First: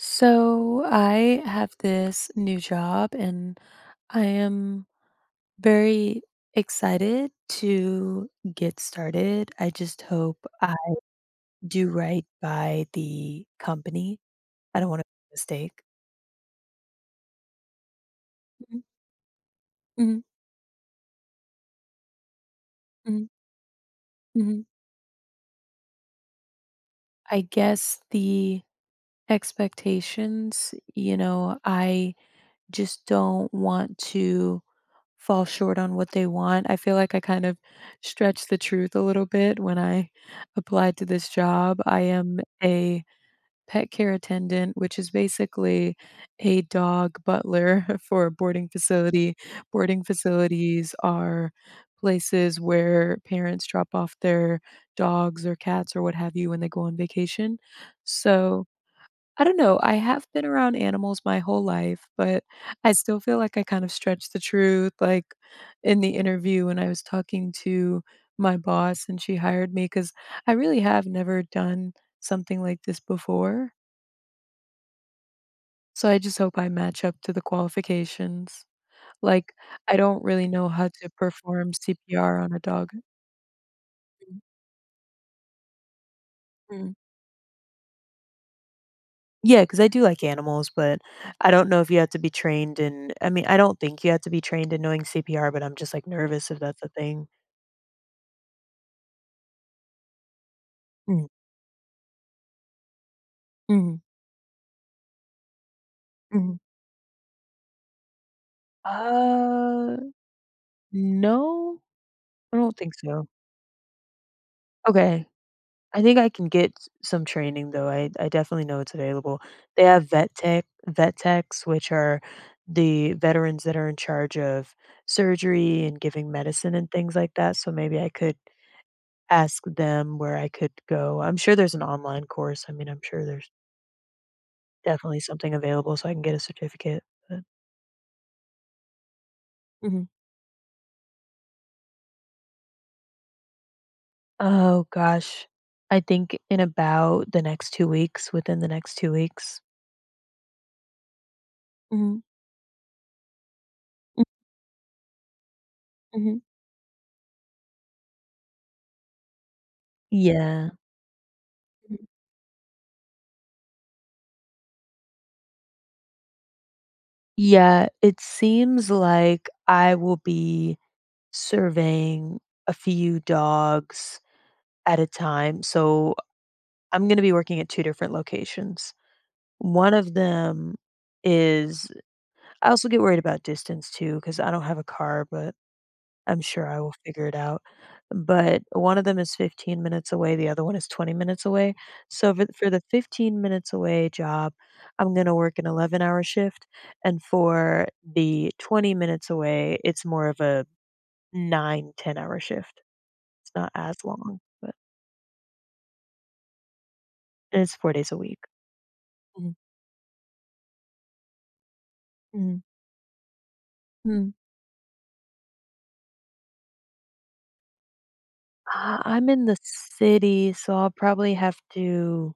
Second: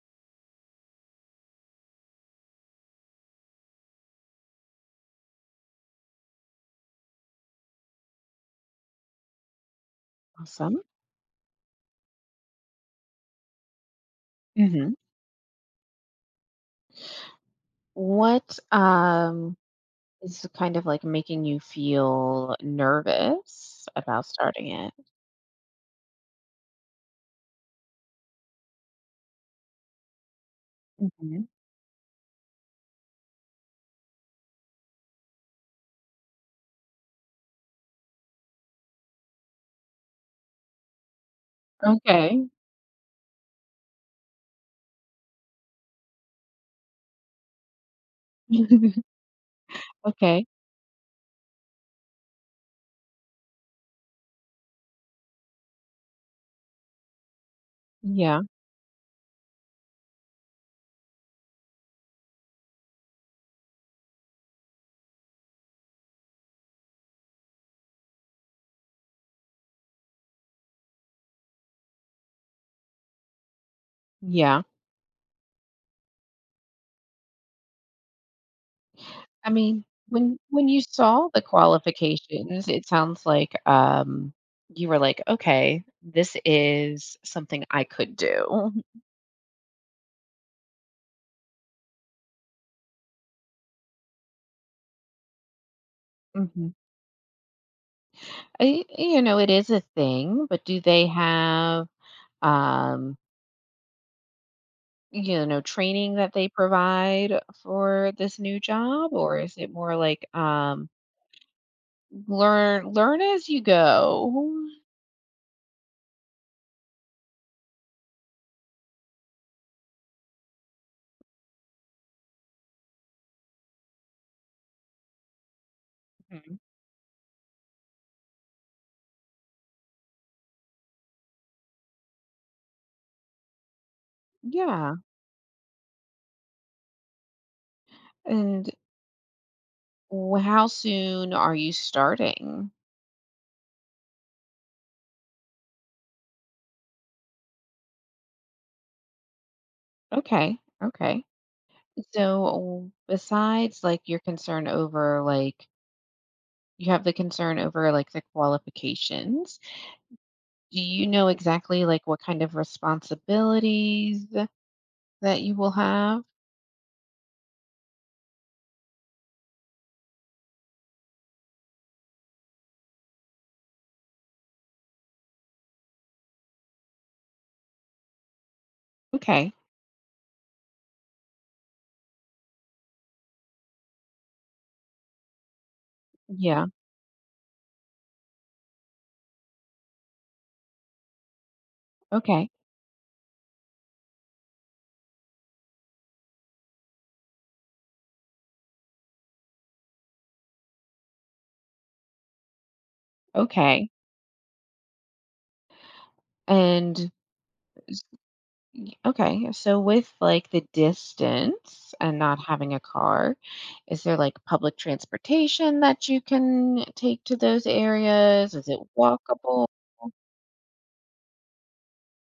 So I have this new job and I am very excited to get started. I just hope I Awesome. do right by the company. I don't hmm want to make a mistake. What Mhm, mhm, is kind of like making you feel mhm, nervous about mhm. starting it? I guess the expectations, you Hmm. know, I just don't want to fall short on what they want. I feel like I kind of stretched the truth a little bit when I applied to this job. I am Okay. a pet care attendant, which is basically a dog butler for a boarding facility. Boarding Okay. facilities are places where parents drop off their dogs or cats or what have you when they go on vacation. Yeah. So, I don't know, I have been around animals my whole life, but I still feel like I kind of stretched the truth, like, in the interview when I was talking to my boss and she hired me, because I really have never done something like this before, Yeah. so I just hope I match up to the qualifications. I Like, mean, I don't when really know when you how to saw the perform CPR on a qualifications, it dog. sounds like you were like, okay, this Mhm. is something I could do. Yeah, because I do like animals, but I don't know if you have to be trained in. I mean, I don't think you have to be trained in knowing CPR, but I'm just, like, nervous if hmm that's a thing. It is a thing, but do they Mm, have um mhm, training that they mhm. provide for this new job, or is it Uh, more like um no, I don't learn think learn so. as you go? Okay. I think I can get s some training, though. I definitely know it's available. They have vet techs, which are the veterans that are in charge of surgery and giving Mhm. medicine and things like that, so maybe I could ask them where I could go. I'm sure there's an online course. I mean, I'm sure there's Yeah. definitely something available so I can get a certificate, but And Mhm. How soon are you starting? Oh gosh. I think in about the next 2 weeks, within the next 2 weeks. Okay. Okay. Mhm. So besides like your Mm, concern over like mhm. you have the concern over like the qualifications, Yeah. do you know exactly like Mhm. what kind of responsibilities that you will have? Yeah, it seems like I will be surveying a few dogs at a time, so I'm gonna be working at 2 different locations. Okay. One of them is. I also get worried about distance too because I don't have a car, but I'm sure Yeah. I will figure it out. But one of them is 15 minutes away, the other one is 20 minutes away. So for Okay. for the 15 minutes away job, I'm gonna work an 11-hour shift, and for the 20 minutes away, it's more of a 9-10 hour shift. It's not Okay. as long, but And and it's 4 days a week. okay, Mhm, so with like the distance and not mhm, having a car, is there mhm. like public transportation that you can take to those areas? Is it I'm in the walkable? city, so I'll probably have to.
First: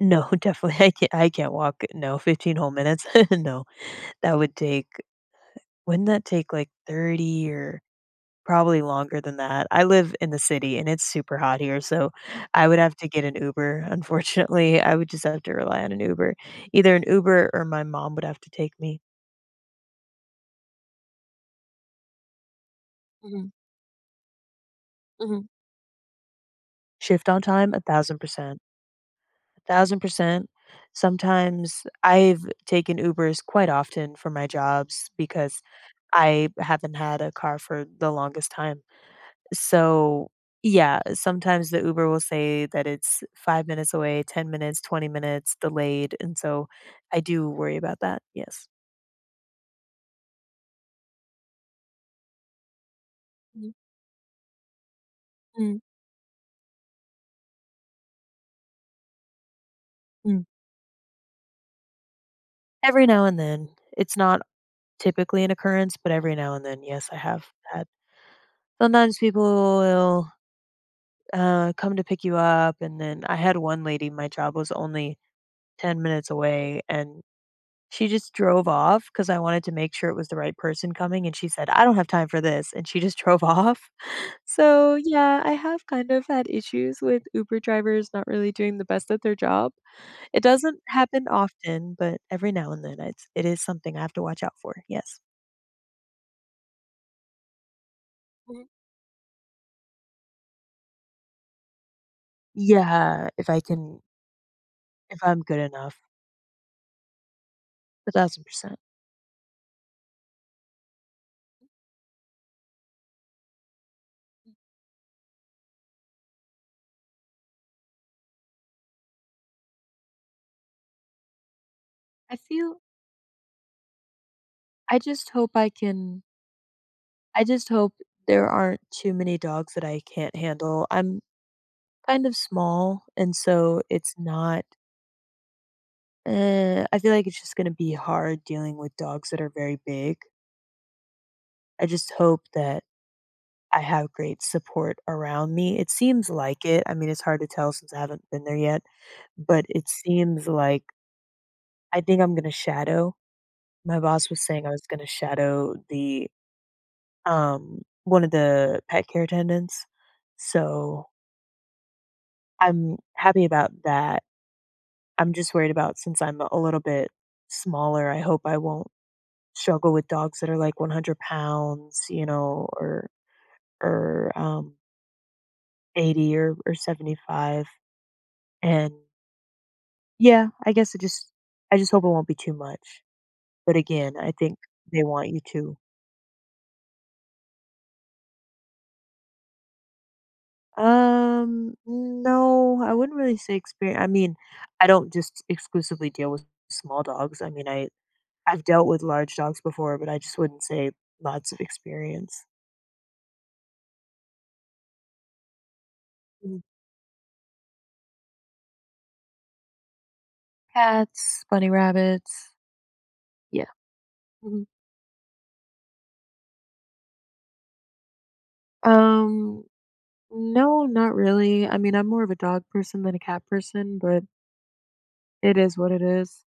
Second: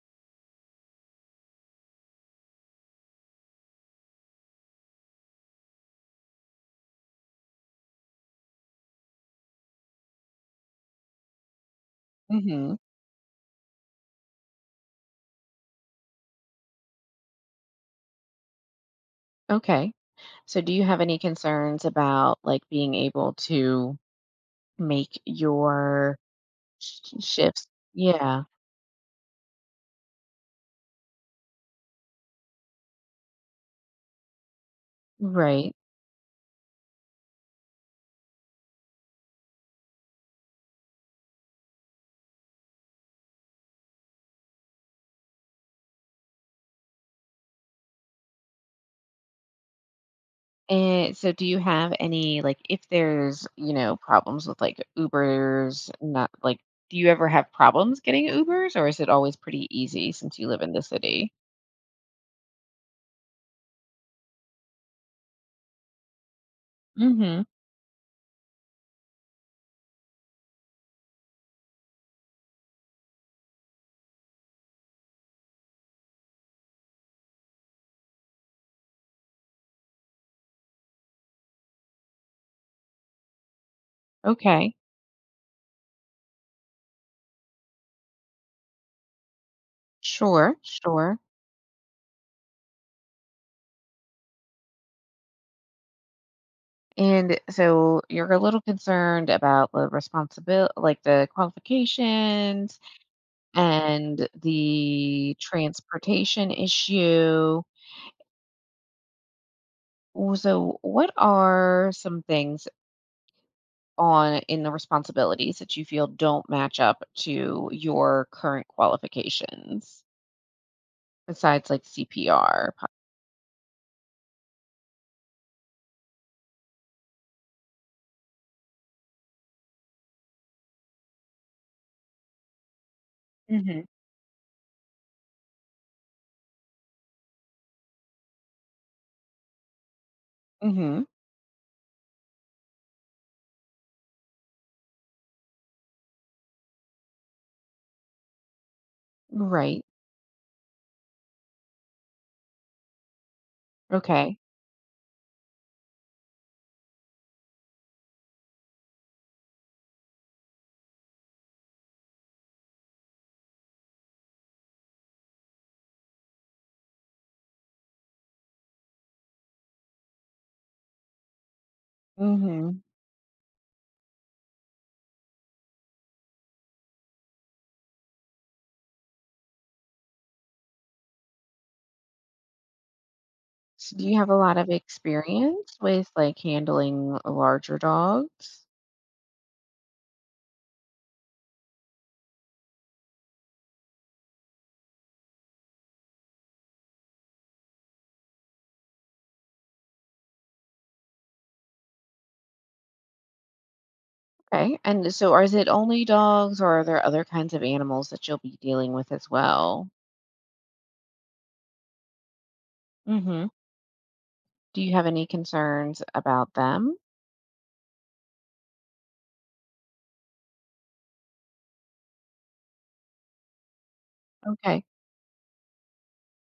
No, definitely I can't walk, no, 15 whole minutes. No, that would take wouldn't that take, like, 30 or probably longer than that. I live in the city, and it's super hot here, so I Hmm. would have to get an Uber, unfortunately. I would just have to rely on an Uber. Either an Uber or my mom would have to take me. Okay. So do you have any concerns about like being able Mhm, to make mhm. your Shift on shifts? time, Yeah, 1,000%. 1,000%. Sometimes I've taken Ubers quite often for my jobs because right. I haven't had a car for the longest time. So, yeah, sometimes the Uber will say that it's 5 minutes away, 10 minutes, 20 minutes delayed, and so I do worry about that, yes. And so do you have any like if there's, Mm, problems with like mm, Ubers, not like do you ever have problems getting Ubers or is it always pretty easy since mm. you live in the city? Every now and then. It's not typically an occurrence, but every now and then, yes, I Mhm. have had. Sometimes people will come to pick you up. And then I had one lady, my job was only 10 minutes away, and she just drove off because I wanted to make sure it was the right person coming. And she said, I don't have time for this. And she just drove off. Okay. So, yeah, I have kind of had issues with Uber drivers not really doing the best at their job. It Sure, doesn't sure. happen often, but every now and then it is something I have to watch out for. Yes. And so you're a little Mhm. concerned about the responsibility, like the qualifications Yeah. If I can, and if the I'm good enough, transportation issue. 1,000%. So, what are some things on in the responsibilities that you feel don't match up to your current qualifications besides like I CPR? feel, I just hope I can I just hope there aren't too many dogs that I can't handle. I'm kind of small, and so Mhm. it's not I feel like it's just gonna be hard dealing with dogs that are very big. Mhm. I just hope that I have great support around me. It seems like it. I mean, it's hard to tell since I haven't been there yet, but Right. it seems like I think I'm gonna shadow my boss Okay. was saying I was gonna shadow one of the pet care attendants. So I'm happy about that. I'm just worried about since I'm a little bit smaller, I hope I won't struggle with dogs that are like 100 pounds, Mhm. or or um, 80 or 75. And yeah, I guess it just I just hope it won't be too much. But So do again, you have I a think lot of they want you experience to. with like handling larger dogs? No, I wouldn't really say experience. I mean, I don't just exclusively deal with small dogs. I mean, I've dealt with large dogs before, but I just wouldn't say lots of experience. Okay. And so are is it only Mm, dogs or are there other kinds of animals that you'll be dealing with as well? Cats, bunny rabbits. Mhm. Yeah. Mhm. Do you have any concerns about them? Um, no, not really. I mean, I'm more of a dog person than a cat person, but Okay. it is what it is.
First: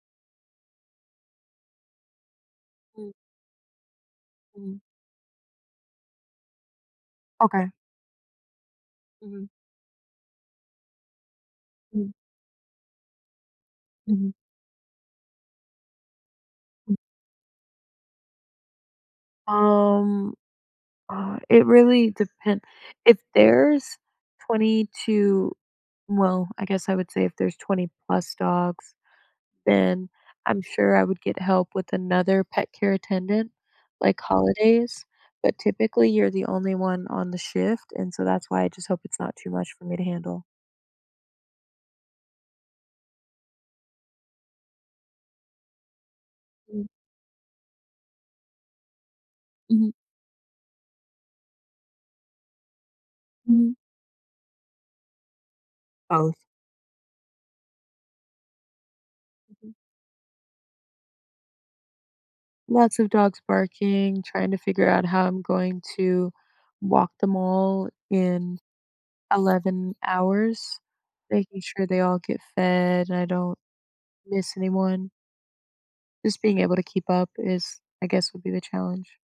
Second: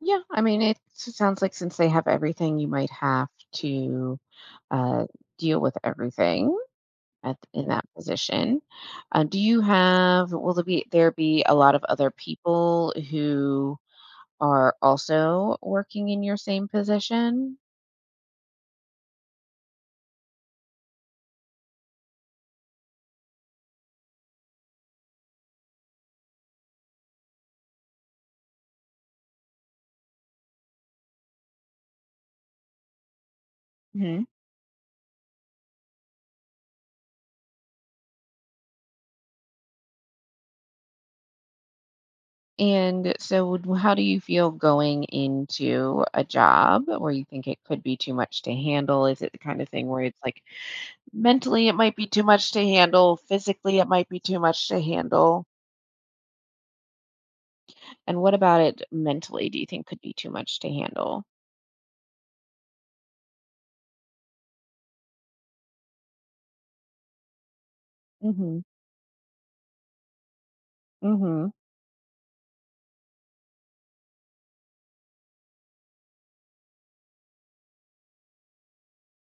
Yeah, I mean, it sounds like since they have everything, you might have to Mm-hmm. uh, deal with everything in Okay. That position. Do Hmm. you have? Will there be a lot of Mm, other people who mhm, are also working in your same mm. position? Um, it really depends. If there's 20 to, well, I guess I would say if there's 20 plus dogs, then I'm sure I would get help with another pet care attendant, like Mhm. holidays, but typically you're the only one on the shift, and so that's why I just hope it's not too much for me to handle. And so, how do you feel going into a job Mm, where you think it could be too much to handle? Is it the kind of thing mhm, where it's like mentally, it might be too much to handle. mhm. Physically, it might be too much to handle. Both. And what about it mentally do you Mhm. think could be too much to handle? Lots of dogs barking, trying to figure out how I'm going to walk them all in Mhm, 11 hours, mhm. making sure they all get fed and I don't miss anyone. Just being able to keep up is, I guess, would be the challenge.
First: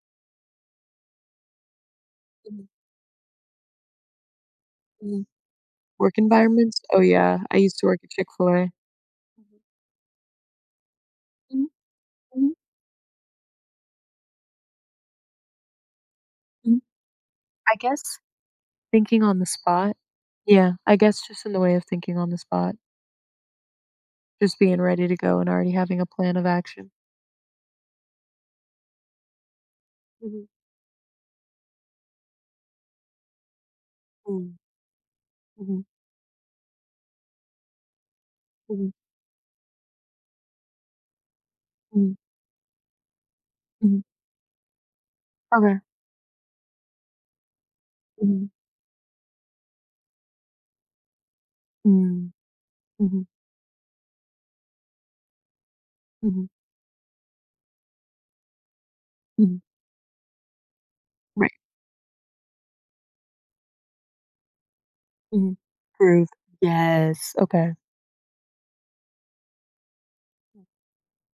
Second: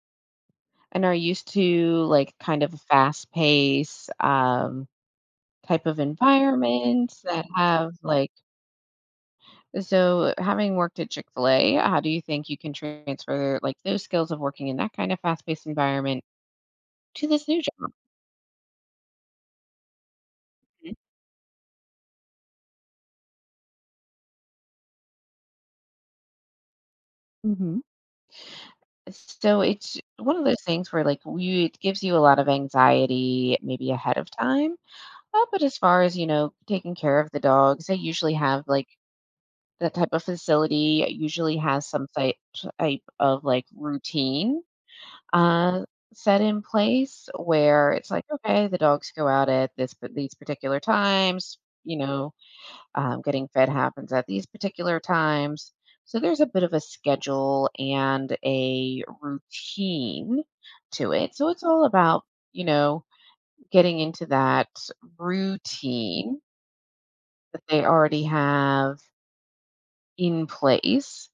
And are used to, like, kind Mhm, of a fast pace, mhm. type of Work environments? Oh, environments yeah, that I used to have, work at like Chick-fil-A. Mhm, so having worked at mhm, Chick-fil-A, how do you think mhm, you can transfer, like, those skills of working in that kind of fast-paced environment mhm. to this new I job? guess thinking on the spot? Yeah, Mhm. I guess just in the way of thinking on the spot, just being ready to go and already having a plan of action. Mhm. So it's one of Mhm, those things where like you, it gives you a lot of anxiety maybe ahead of mm, time. But as mhm, far as, taking care of the dogs, they usually have like mhm, that type of facility usually has some mhm, type of like mhm, routine okay, uh set in place where it's like, mhm, okay, the dogs go out at this but these particular times, you mm, know, mhm, getting fed happens at these particular times. So there's a mhm, bit of a schedule and a mhm, routine to it. So right, it's all about, you know, getting into that mhm. Groove. routine Yes, that okay. they already have in place.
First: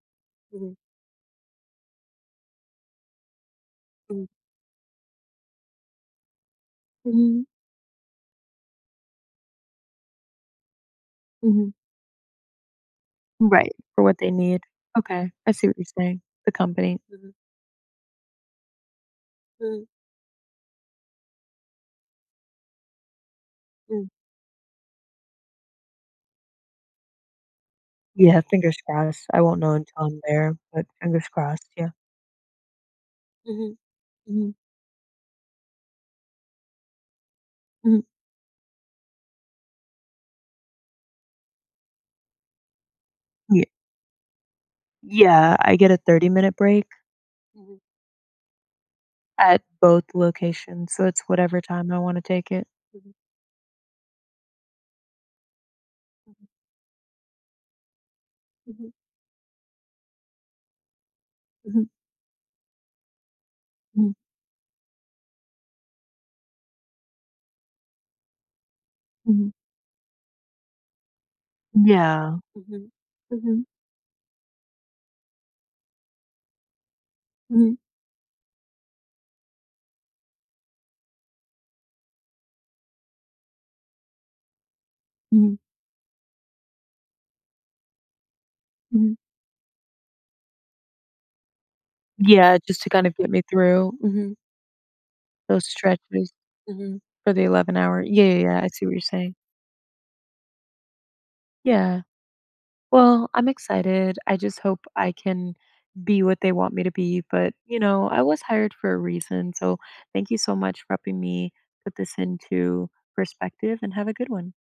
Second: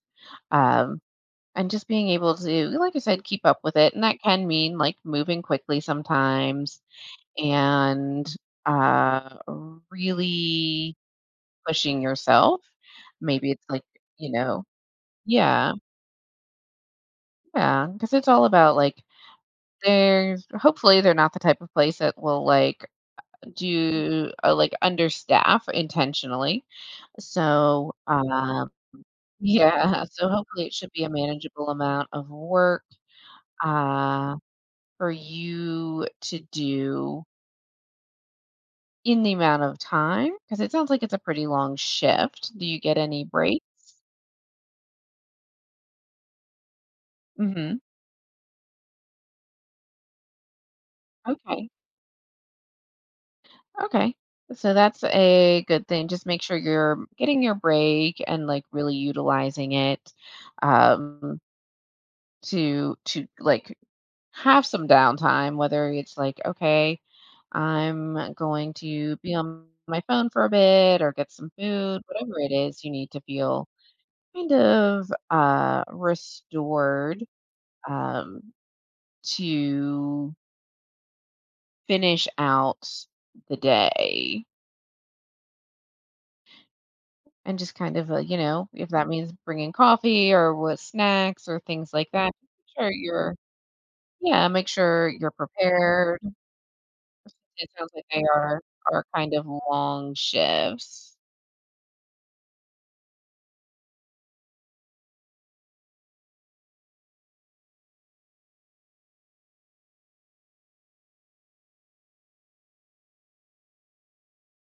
Mm, Um, and just being able to, like I said, keep up with it. And that mhm, can mean like moving quickly sometimes mhm, and uh, really mhm, mhm. pushing yourself. Maybe it's Right. like, For what they you need. know, Okay, I see Yeah, what you're saying, the company. Mhm, yeah, because it's all about, like, mhm, there's hopefully, they're not the type of place that will, like, mm. do like, understaff intentionally. So, Yeah, fingers crossed. I won't know until yeah, I'm so there, hopefully it but should be a fingers manageable crossed, yeah. amount of work, Mhm, uh, mhm, for you to do mhm. in the amount of time. Because it sounds like it's a pretty long shift. Do you get any Ye breaks? yeah, I get a 30-minute-minute break. Mhm. Mhm, At both locations, so it's whatever okay. time I wanna take it. Mhm, Okay. So that's a good thing. Just make sure you're getting your break and like mhm, really utilizing it um mhm, to like mhm, mhm, have some downtime, whether it's like, okay, I'm going to be mhm, on my phone for a bit or get some food, yeah, whatever it is, mhm, you need to mhm, feel kind of restored mhm, um to finish out the day. mhm, And just kind of, if that mhm. means bringing coffee or with snacks or things like that, Yeah, just to sure kind of get you're me through, mhm, yeah, make sure you're those prepared. stretches, mhm, for the It 11 sounds hour. like Yeah, they yeah, yeah, are I see what you're are saying. kind of long shifts. Yeah. Well, I'm excited. I just hope I can be what they want me to be. But I was hired for a reason. So thank you so much for helping me put this into perspective and have a good one.